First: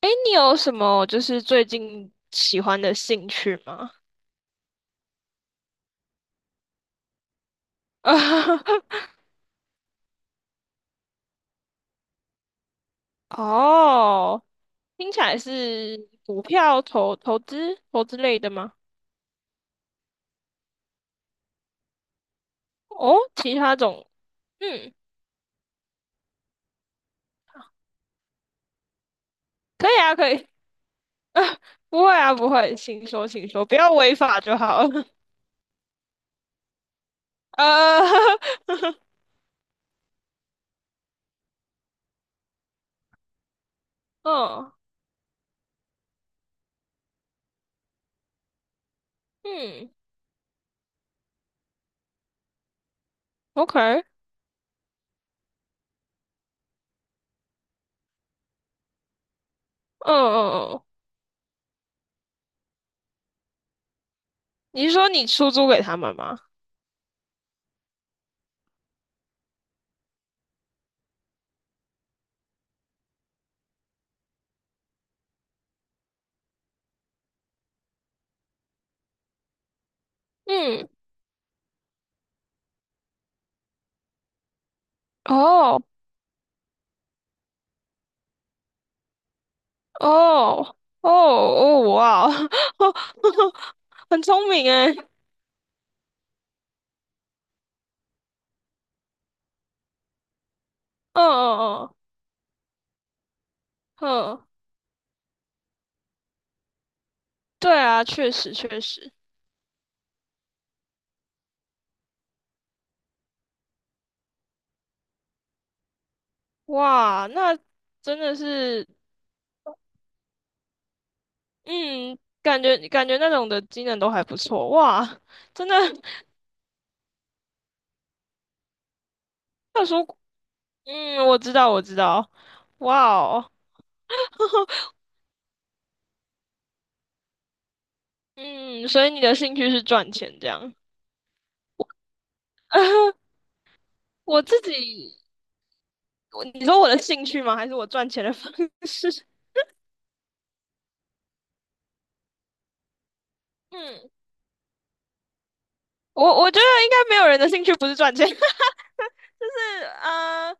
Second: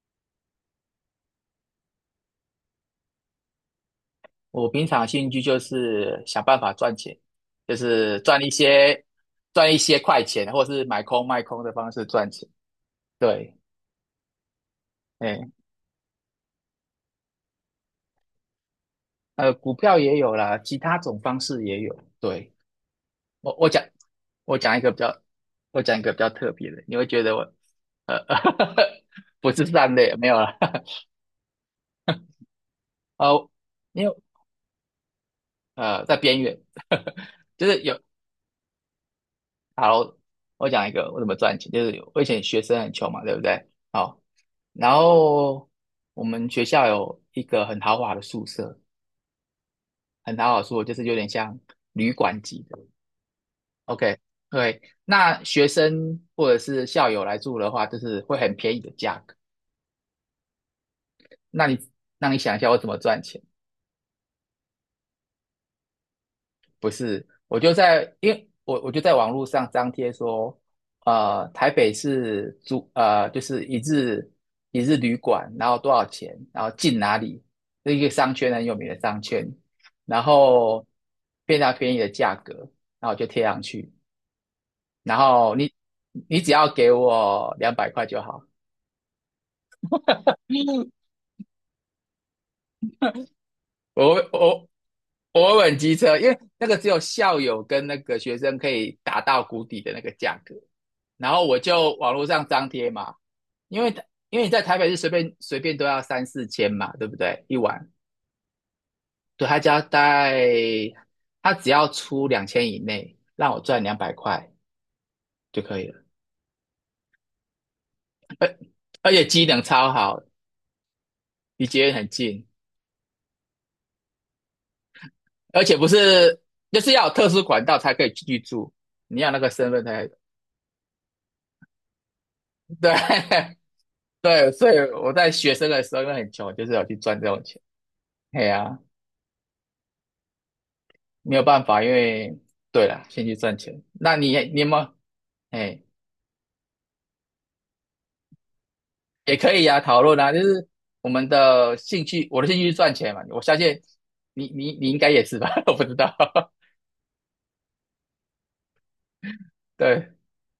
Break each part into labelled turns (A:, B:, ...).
A: 哎，你有什么就是最近喜欢的兴趣吗？
B: 我平常兴趣就是想办法赚钱，就是赚一些 快钱，或是买空卖空的方式赚钱。对，
A: 哦，听起来
B: 哎，
A: 是股票投资类的吗？
B: 股票也有啦，其他种方式也有。对，
A: 哦，其
B: 我我
A: 他
B: 讲
A: 种，
B: 我讲一个
A: 嗯，
B: 比较，我讲一个比较特别的，你会觉得我呃 不是
A: 可
B: 善
A: 以啊，
B: 类，没
A: 可
B: 有
A: 以，
B: 啦。
A: 不会啊，不会，请 说，请
B: 哦，
A: 说，不要
B: 因为
A: 违法就好了。
B: 在边缘，就是有。
A: 呃，
B: 好，我讲一个我怎么赚钱，就是我以前学生很穷嘛，对不对？好，
A: 嗯
B: 然后我们学校有一个很豪华的宿舍，
A: 嗯
B: 很豪华的宿舍就是有点像旅馆级的。
A: ，OK，嗯
B: OK，对，那学生或者是校友来住的话，就是会很便宜的价格。
A: 嗯嗯，
B: 那你那你想一下，我怎么赚钱？
A: 你是说你出租给他们吗？
B: 不是，我就在，因为我就在网络上张贴说，台北市租就是一日旅馆，然后多少钱，然后进哪里，是一个商圈很有名的商圈，然后
A: 嗯，
B: 非常便宜的价格，然后我就贴上去，然后你
A: 哦。
B: 你只要给我两百块就好，
A: 哦
B: 嗯
A: 哦哦，哇哦，
B: 我
A: 很聪
B: 我
A: 明诶。
B: 我会很机车，因为那个只有校友跟那个学生可以打到谷底的那个价格。
A: 嗯
B: 然后我
A: 嗯
B: 就
A: 嗯
B: 网络上张贴嘛，因为
A: 嗯，
B: 因为
A: 嗯
B: 你在台北是随便都要三四千嘛，对不对？一
A: 对
B: 晚，
A: 啊，确实确实，
B: 对他只要带，他只要出2000以内，让我赚两百块就可以了，
A: 哇，那真的是，
B: 而且机能超好，离捷运很
A: 嗯，
B: 近，
A: 感觉那种的技能都还不错，哇，
B: 而
A: 真的
B: 且不是就是要有特殊管道才可以去住，你要那个身份
A: 特
B: 才
A: 殊，嗯，我知道我知道，哇哦，
B: 对。 对，所以我在学生的时候因为很穷，就是有去赚这种钱，哎呀、啊
A: 嗯，所以你的兴趣是赚钱这样，
B: 没有办法，因为对了，先去赚钱。那你
A: 我
B: 你
A: 自
B: 有没有？
A: 己，
B: 哎，
A: 你说我的兴趣吗？还是我赚钱的方式？
B: 也可以呀、讨论啊，就是我们的兴趣，我的兴趣是赚钱嘛，我相 信
A: 嗯，
B: 你应该也是吧，我不知道，
A: 我觉得应该没有人的兴趣不是赚钱。是
B: 对，
A: 啊，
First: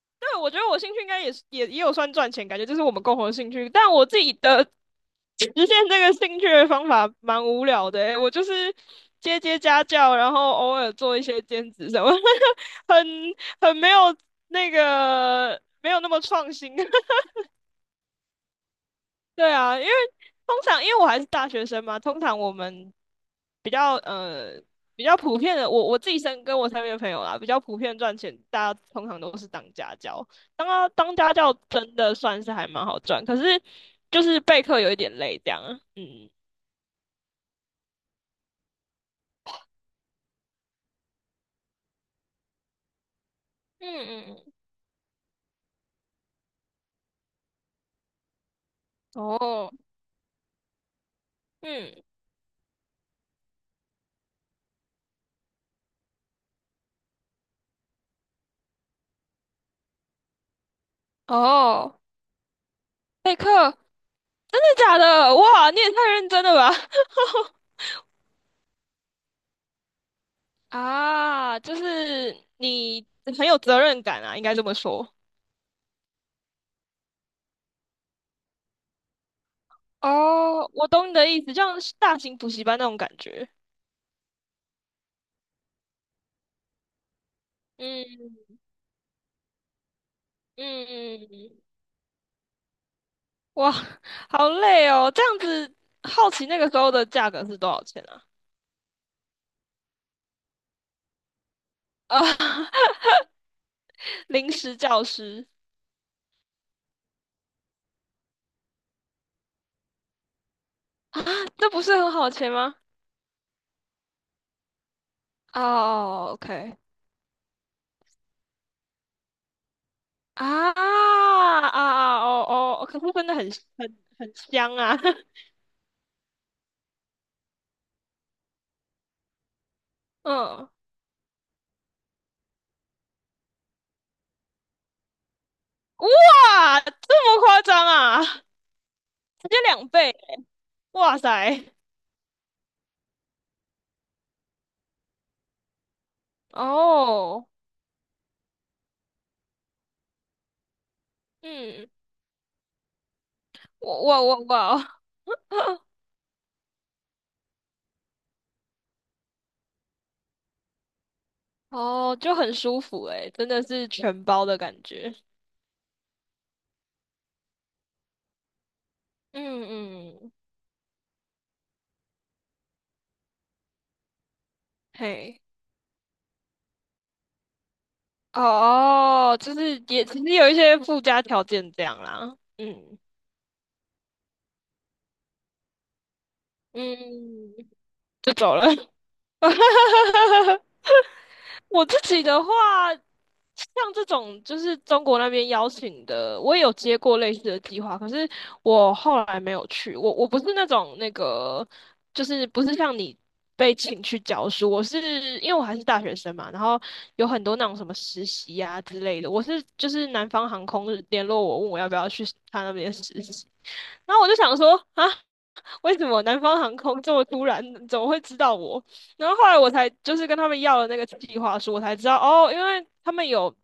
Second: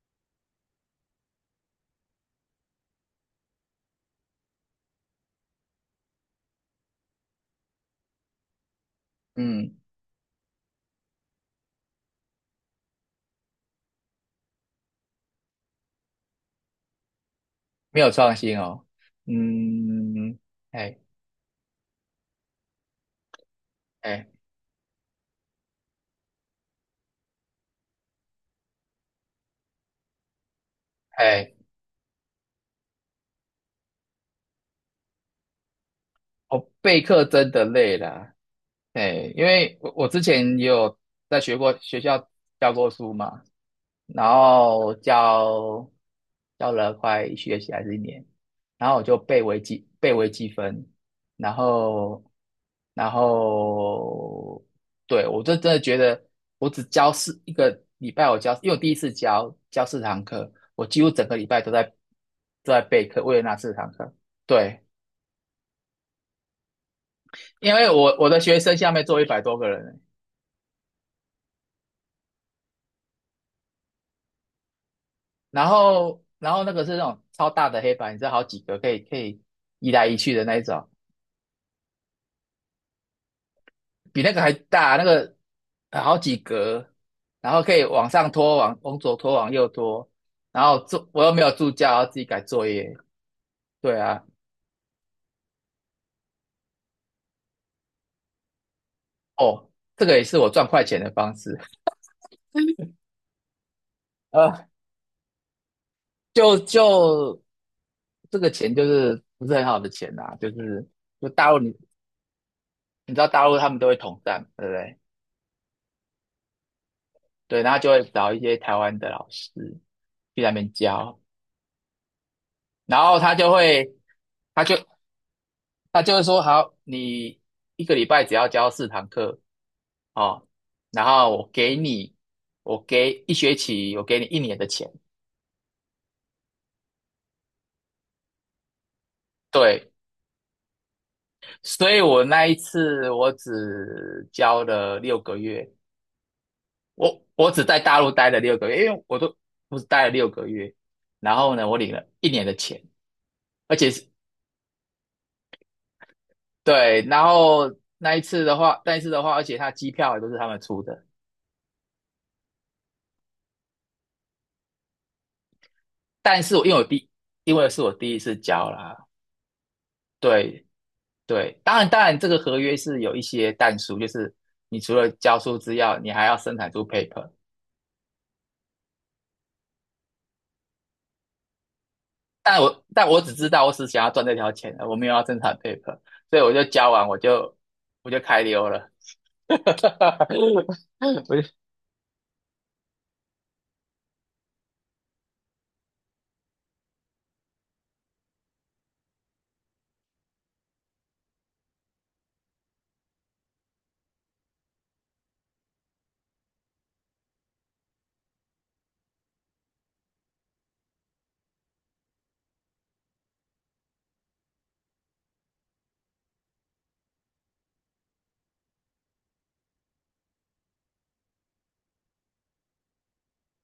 A: 对，我觉得我兴趣应该也是也有算赚钱，感觉这是我们共同的兴趣。但我自己的实现这个兴趣的方法蛮无聊的欸我就是接
B: 嗯，
A: 家教，然后偶尔做一些兼职什么，很很没有那个没有那么创新。
B: 没有创新哦，
A: 对啊，
B: 嗯，
A: 通常因
B: 哎
A: 为我还是大学生嘛，通常我们比较
B: 哎
A: 呃比较普遍的，我自己跟我身边的朋友啦，比较普遍赚钱，大家通常都是当家教。当家
B: 哎，
A: 教真的算是还蛮好赚，可是就是备课有一点累这样啊。嗯，
B: 我备课真的累了，哎，因为我之前也有在学过学校教过书嘛，
A: 嗯嗯
B: 然
A: 嗯，
B: 后教了快一学期还是一年，然后我就
A: 哦，
B: 背微积分，然
A: 嗯
B: 后然后对我就真的觉得我只教一个礼拜，我教因为我第一次教四堂课，我几乎整个礼拜都在
A: 哦，
B: 备课，
A: 备
B: 为了
A: 课
B: 那四
A: 真
B: 堂课。对，
A: 的假的？哇，你也太认真了吧！
B: 因为我的学生下面坐100多个人，
A: 啊，就是你很有责任感啊，应该这么说。
B: 然后那个是那种超大的黑板，你知道好几个可以移来移去的那一
A: 哦，
B: 种。
A: 我懂你的意思，就像是大型补习班那种感觉。
B: 比那个还大，那个好几格，然后可以往
A: 嗯
B: 上拖，往左拖，往右拖，然后
A: 嗯
B: 做我又没有
A: 嗯，
B: 助教，要自己改作业。
A: 哇，
B: 对啊，
A: 好累哦！这样子，好奇那个时候的价格是多少钱啊？
B: 哦，这个也是我赚快钱的方式。
A: 啊，临
B: 呃，
A: 时教师
B: 就就这个钱就是不是很好的钱啦、就是
A: 啊，
B: 大陆
A: 这不是很好的钱吗？
B: 你知道大陆他们都会统战，对不对？
A: 哦，OK，
B: 对，然后就会找一些台湾的老师去那
A: 啊
B: 边教，
A: 啊啊，哦哦，可
B: 然
A: 是
B: 后
A: 真
B: 他
A: 的很
B: 就会，
A: 很很
B: 他就
A: 香啊！
B: 他就会说好，你一个礼拜只要教四堂课 哦，
A: 嗯，
B: 然后我给你，我给一学期，我给你一年的钱。
A: 哇，这么夸张啊？直接两
B: 对，
A: 倍，哇塞！
B: 所以我那一次我只教了六个月，我
A: 哦，
B: 我只在大陆待了六个月，因为我都不是待了六个月，然后呢，我
A: 嗯，
B: 领了一年的钱，而且是
A: 哇哇哇我。
B: 对，然后那一次的话，而且他机票也都是他们出的，
A: 哦，就很舒服诶，真的是全包的感觉。
B: 但是我因为我第因为是我第一次教啦，
A: 嗯嗯，
B: 对，对，当然，当然，这个合约是有一些但书，就是你除了交
A: 嘿，
B: 出资料，你还要生产出 paper。
A: 哦，就是也其实有一些附加条件这样啦。嗯
B: 但我只知道我只想要赚这条钱，我没有要生产 paper，所以我就交完
A: 嗯，
B: 我就
A: 就
B: 开
A: 走了。
B: 溜了。我就
A: 我自己的话，像这种就是中国那边邀请的，我也有接过类似的计划，可是我后来没有去。我不是那种那个，就是不是像你被请去教书，因为我还是大学生嘛，然后有很多那种什么实习呀、之类的。就是南方航空联络我，问我要不要去他那边实习，然后我就想说啊，为什么南方航空这么突然，怎么会知道我？然后后来我才就是跟他们要了那个计划书，我才知道哦，因为他们有，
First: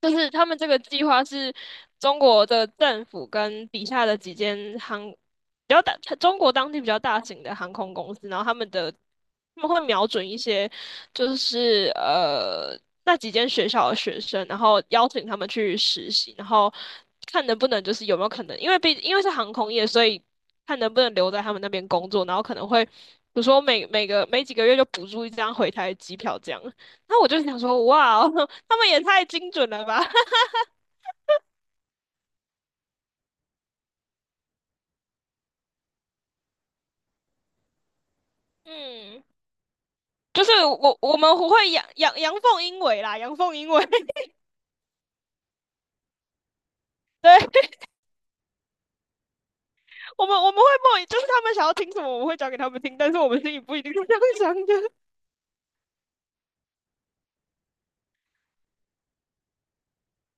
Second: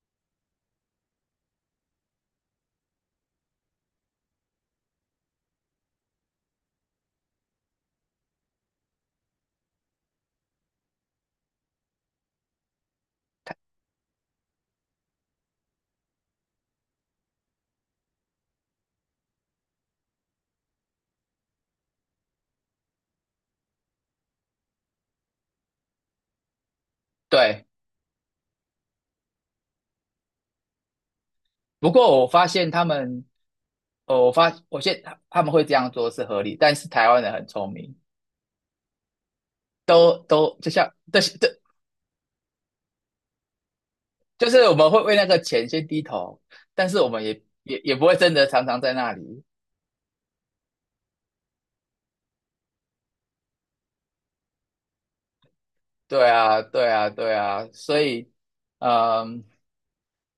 A: 就是他们这个计划是中国的政府跟底下的几间比较大，中国当地比较大型的航空公司，然后他们会瞄准一些就是那几间学校的学生，然后邀请他们去实习，然后看能不能就是有没有可能，因为是航空业，所以。看能不能留在他们那边工作，然后可能会，比如说每几个月就补助一张回台的机票这样。那我就想
B: 对，
A: 说，哇哦 他们也太精准了吧！
B: 不过我发现他们，哦，我现他们会这样做是合理，但是台湾人很聪明，
A: 嗯，就是
B: 都就像
A: 我们
B: 这
A: 会阳阳阳奉阴违啦，阳奉阴违。
B: 就是我们会为那个钱先低头，但是我们
A: 对，
B: 也不会真的常常在那里。
A: 我们我们会默，就是他们想要听什么，我们会讲给他们听，但是我们心里不一定是这样想的。
B: 对啊，对啊，对啊，所以，嗯，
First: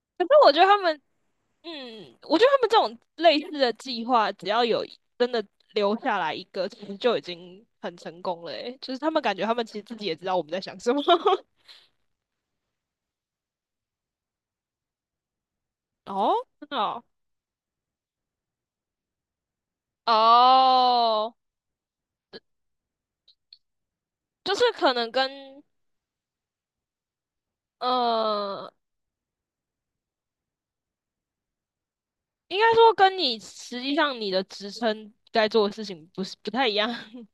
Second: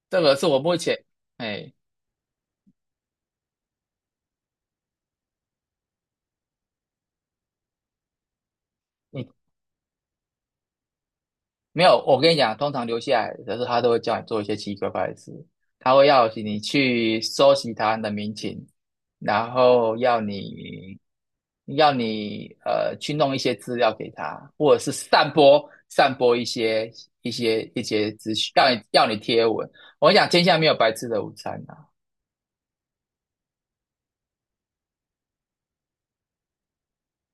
B: 这
A: 可是
B: 个是
A: 我
B: 我
A: 觉得
B: 目
A: 他们
B: 前，哎，
A: 嗯，我觉得他们这种类似的计划，只要有真的留下来一个，其实就已经很成功了诶就是他们
B: 你
A: 感觉他们其实自己也知道我们在想什么。
B: 没有，我跟你讲，通常留下来的时候，他都会叫你做一些奇奇怪怪的事，他会要
A: 哦，
B: 你
A: 真的哦，
B: 去收集他人的民情，然后
A: 哦，
B: 要你去弄一些资料给他，
A: 就是
B: 或者是
A: 可能跟
B: 散播一些一些资讯，
A: 呃，
B: 让你要你贴文。我跟你讲，天下没有白吃的午餐啊。
A: 应该说跟你实际上你的职称该做的事情不是不太一样。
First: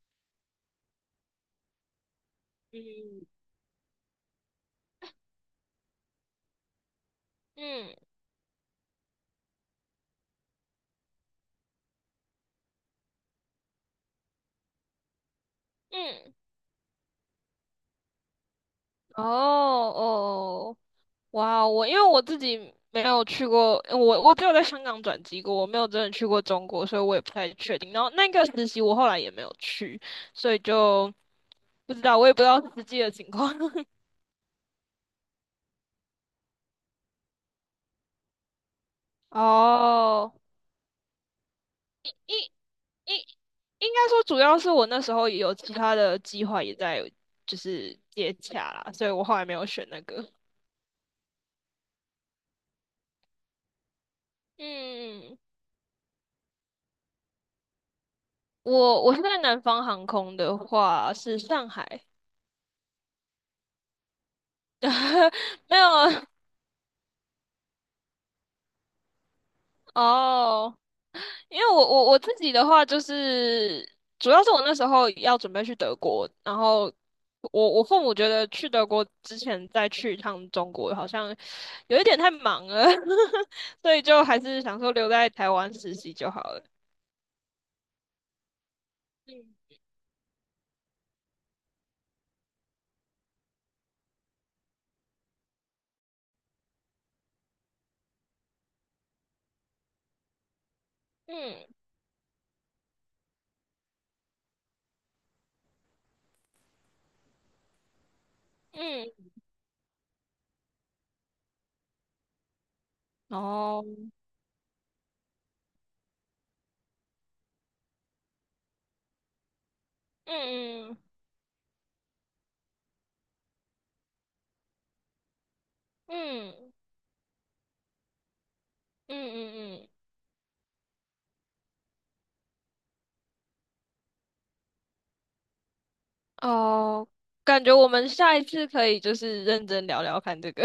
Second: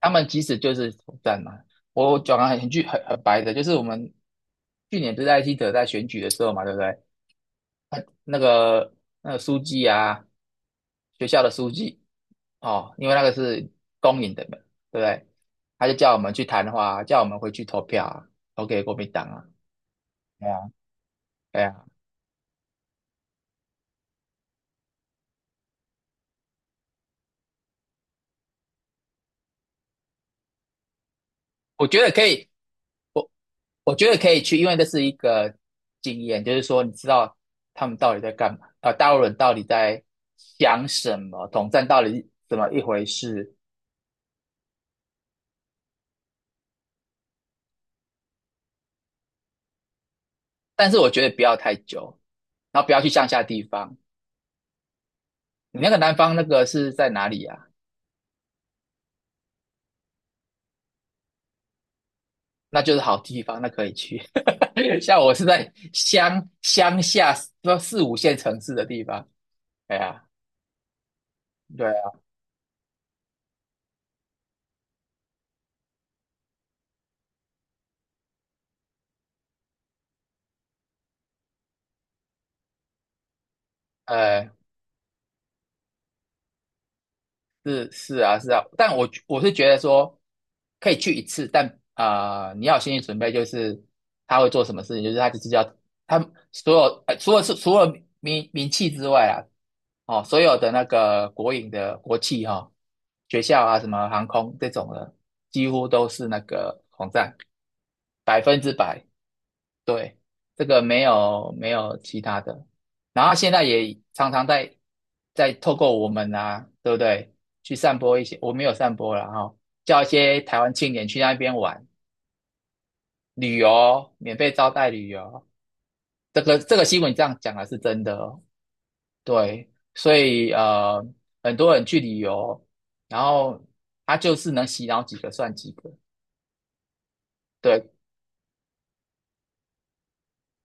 B: 他们其实就是统战嘛。我讲得很句很
A: 嗯
B: 白的，就是我们去年不是艾希特在选举的时候嘛，对不对？
A: 嗯
B: 他那个书记啊，学校的书记哦，因为那个是公营的嘛，对不对？他就叫我
A: 嗯，
B: 们去谈话啊，叫我们回去投票啊，投给国民
A: 哦
B: 党啊。对啊，
A: 哦哇
B: 对
A: 哦，
B: 啊，
A: 因为我自己没有去过，我只有在香港转机过，我没有真的去过中国，所以我也不太确定。然后那个实习我后来也没有去，所以就
B: 我
A: 不
B: 觉
A: 知
B: 得
A: 道，
B: 可
A: 我也不知
B: 以。
A: 道实际的
B: 我。
A: 情况。
B: 我觉得可以去，因为这是一个经验，就是说你知道他们到底在干嘛，大陆人到底在
A: 哦，
B: 想什么，统战到
A: 应
B: 底怎么一回
A: 应
B: 事。
A: 应该说，主要是我那时候也有其他的计划也在就是接洽啦，所以我后来没有选那个。
B: 但是我觉得不要太久，然后不要去乡下地方。
A: 嗯，
B: 你那个南方那个是在哪里啊？
A: 我是在南方航空的话是上海，
B: 那就是好地方，那可以去。像我是 在
A: 没有
B: 乡下，说四五线城市的地方。哎呀，
A: 哦。因为
B: 对啊，
A: 我自己的话，就是主要是我那时候要准备去德国，然后我父母觉得去德国之前再去一趟中国好像有一点太忙了，所以就还
B: 呃，
A: 是想说留在台湾实习就好了。
B: 是是啊是啊，但我是觉
A: 嗯
B: 得说可以去一次，但啊、你要有心理准备，就是他会做什么事情，就是他就是要他所有、除了名气之外啊，哦，所有的那个国
A: 嗯
B: 营的国企哈、哦，学校啊什么航空这种的，几乎都是那个网站100%
A: 嗯，
B: 对，这个没有其他的，然后他现在
A: 哦，
B: 也常常在透过我们啊，对不对？去散播一些，我没有散播了哈、叫一些台湾
A: 嗯
B: 青
A: 嗯
B: 年去那边玩旅游，免费招待旅游。
A: 嗯
B: 这个新闻这样讲的是真的哦，
A: 嗯
B: 对，
A: 嗯嗯，
B: 所以很多人去旅游，然后他就是能洗脑几个算几个，
A: 哦，感觉我
B: 对，
A: 们下一次可以就是认真聊聊看这个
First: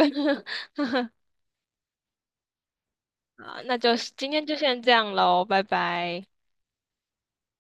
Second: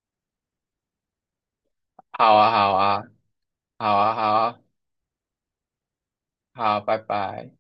B: 好啊，好啊，
A: 啊，那
B: 好
A: 就
B: 啊，好
A: 今天就
B: 啊，
A: 先这样喽，拜拜。
B: 好啊，拜拜。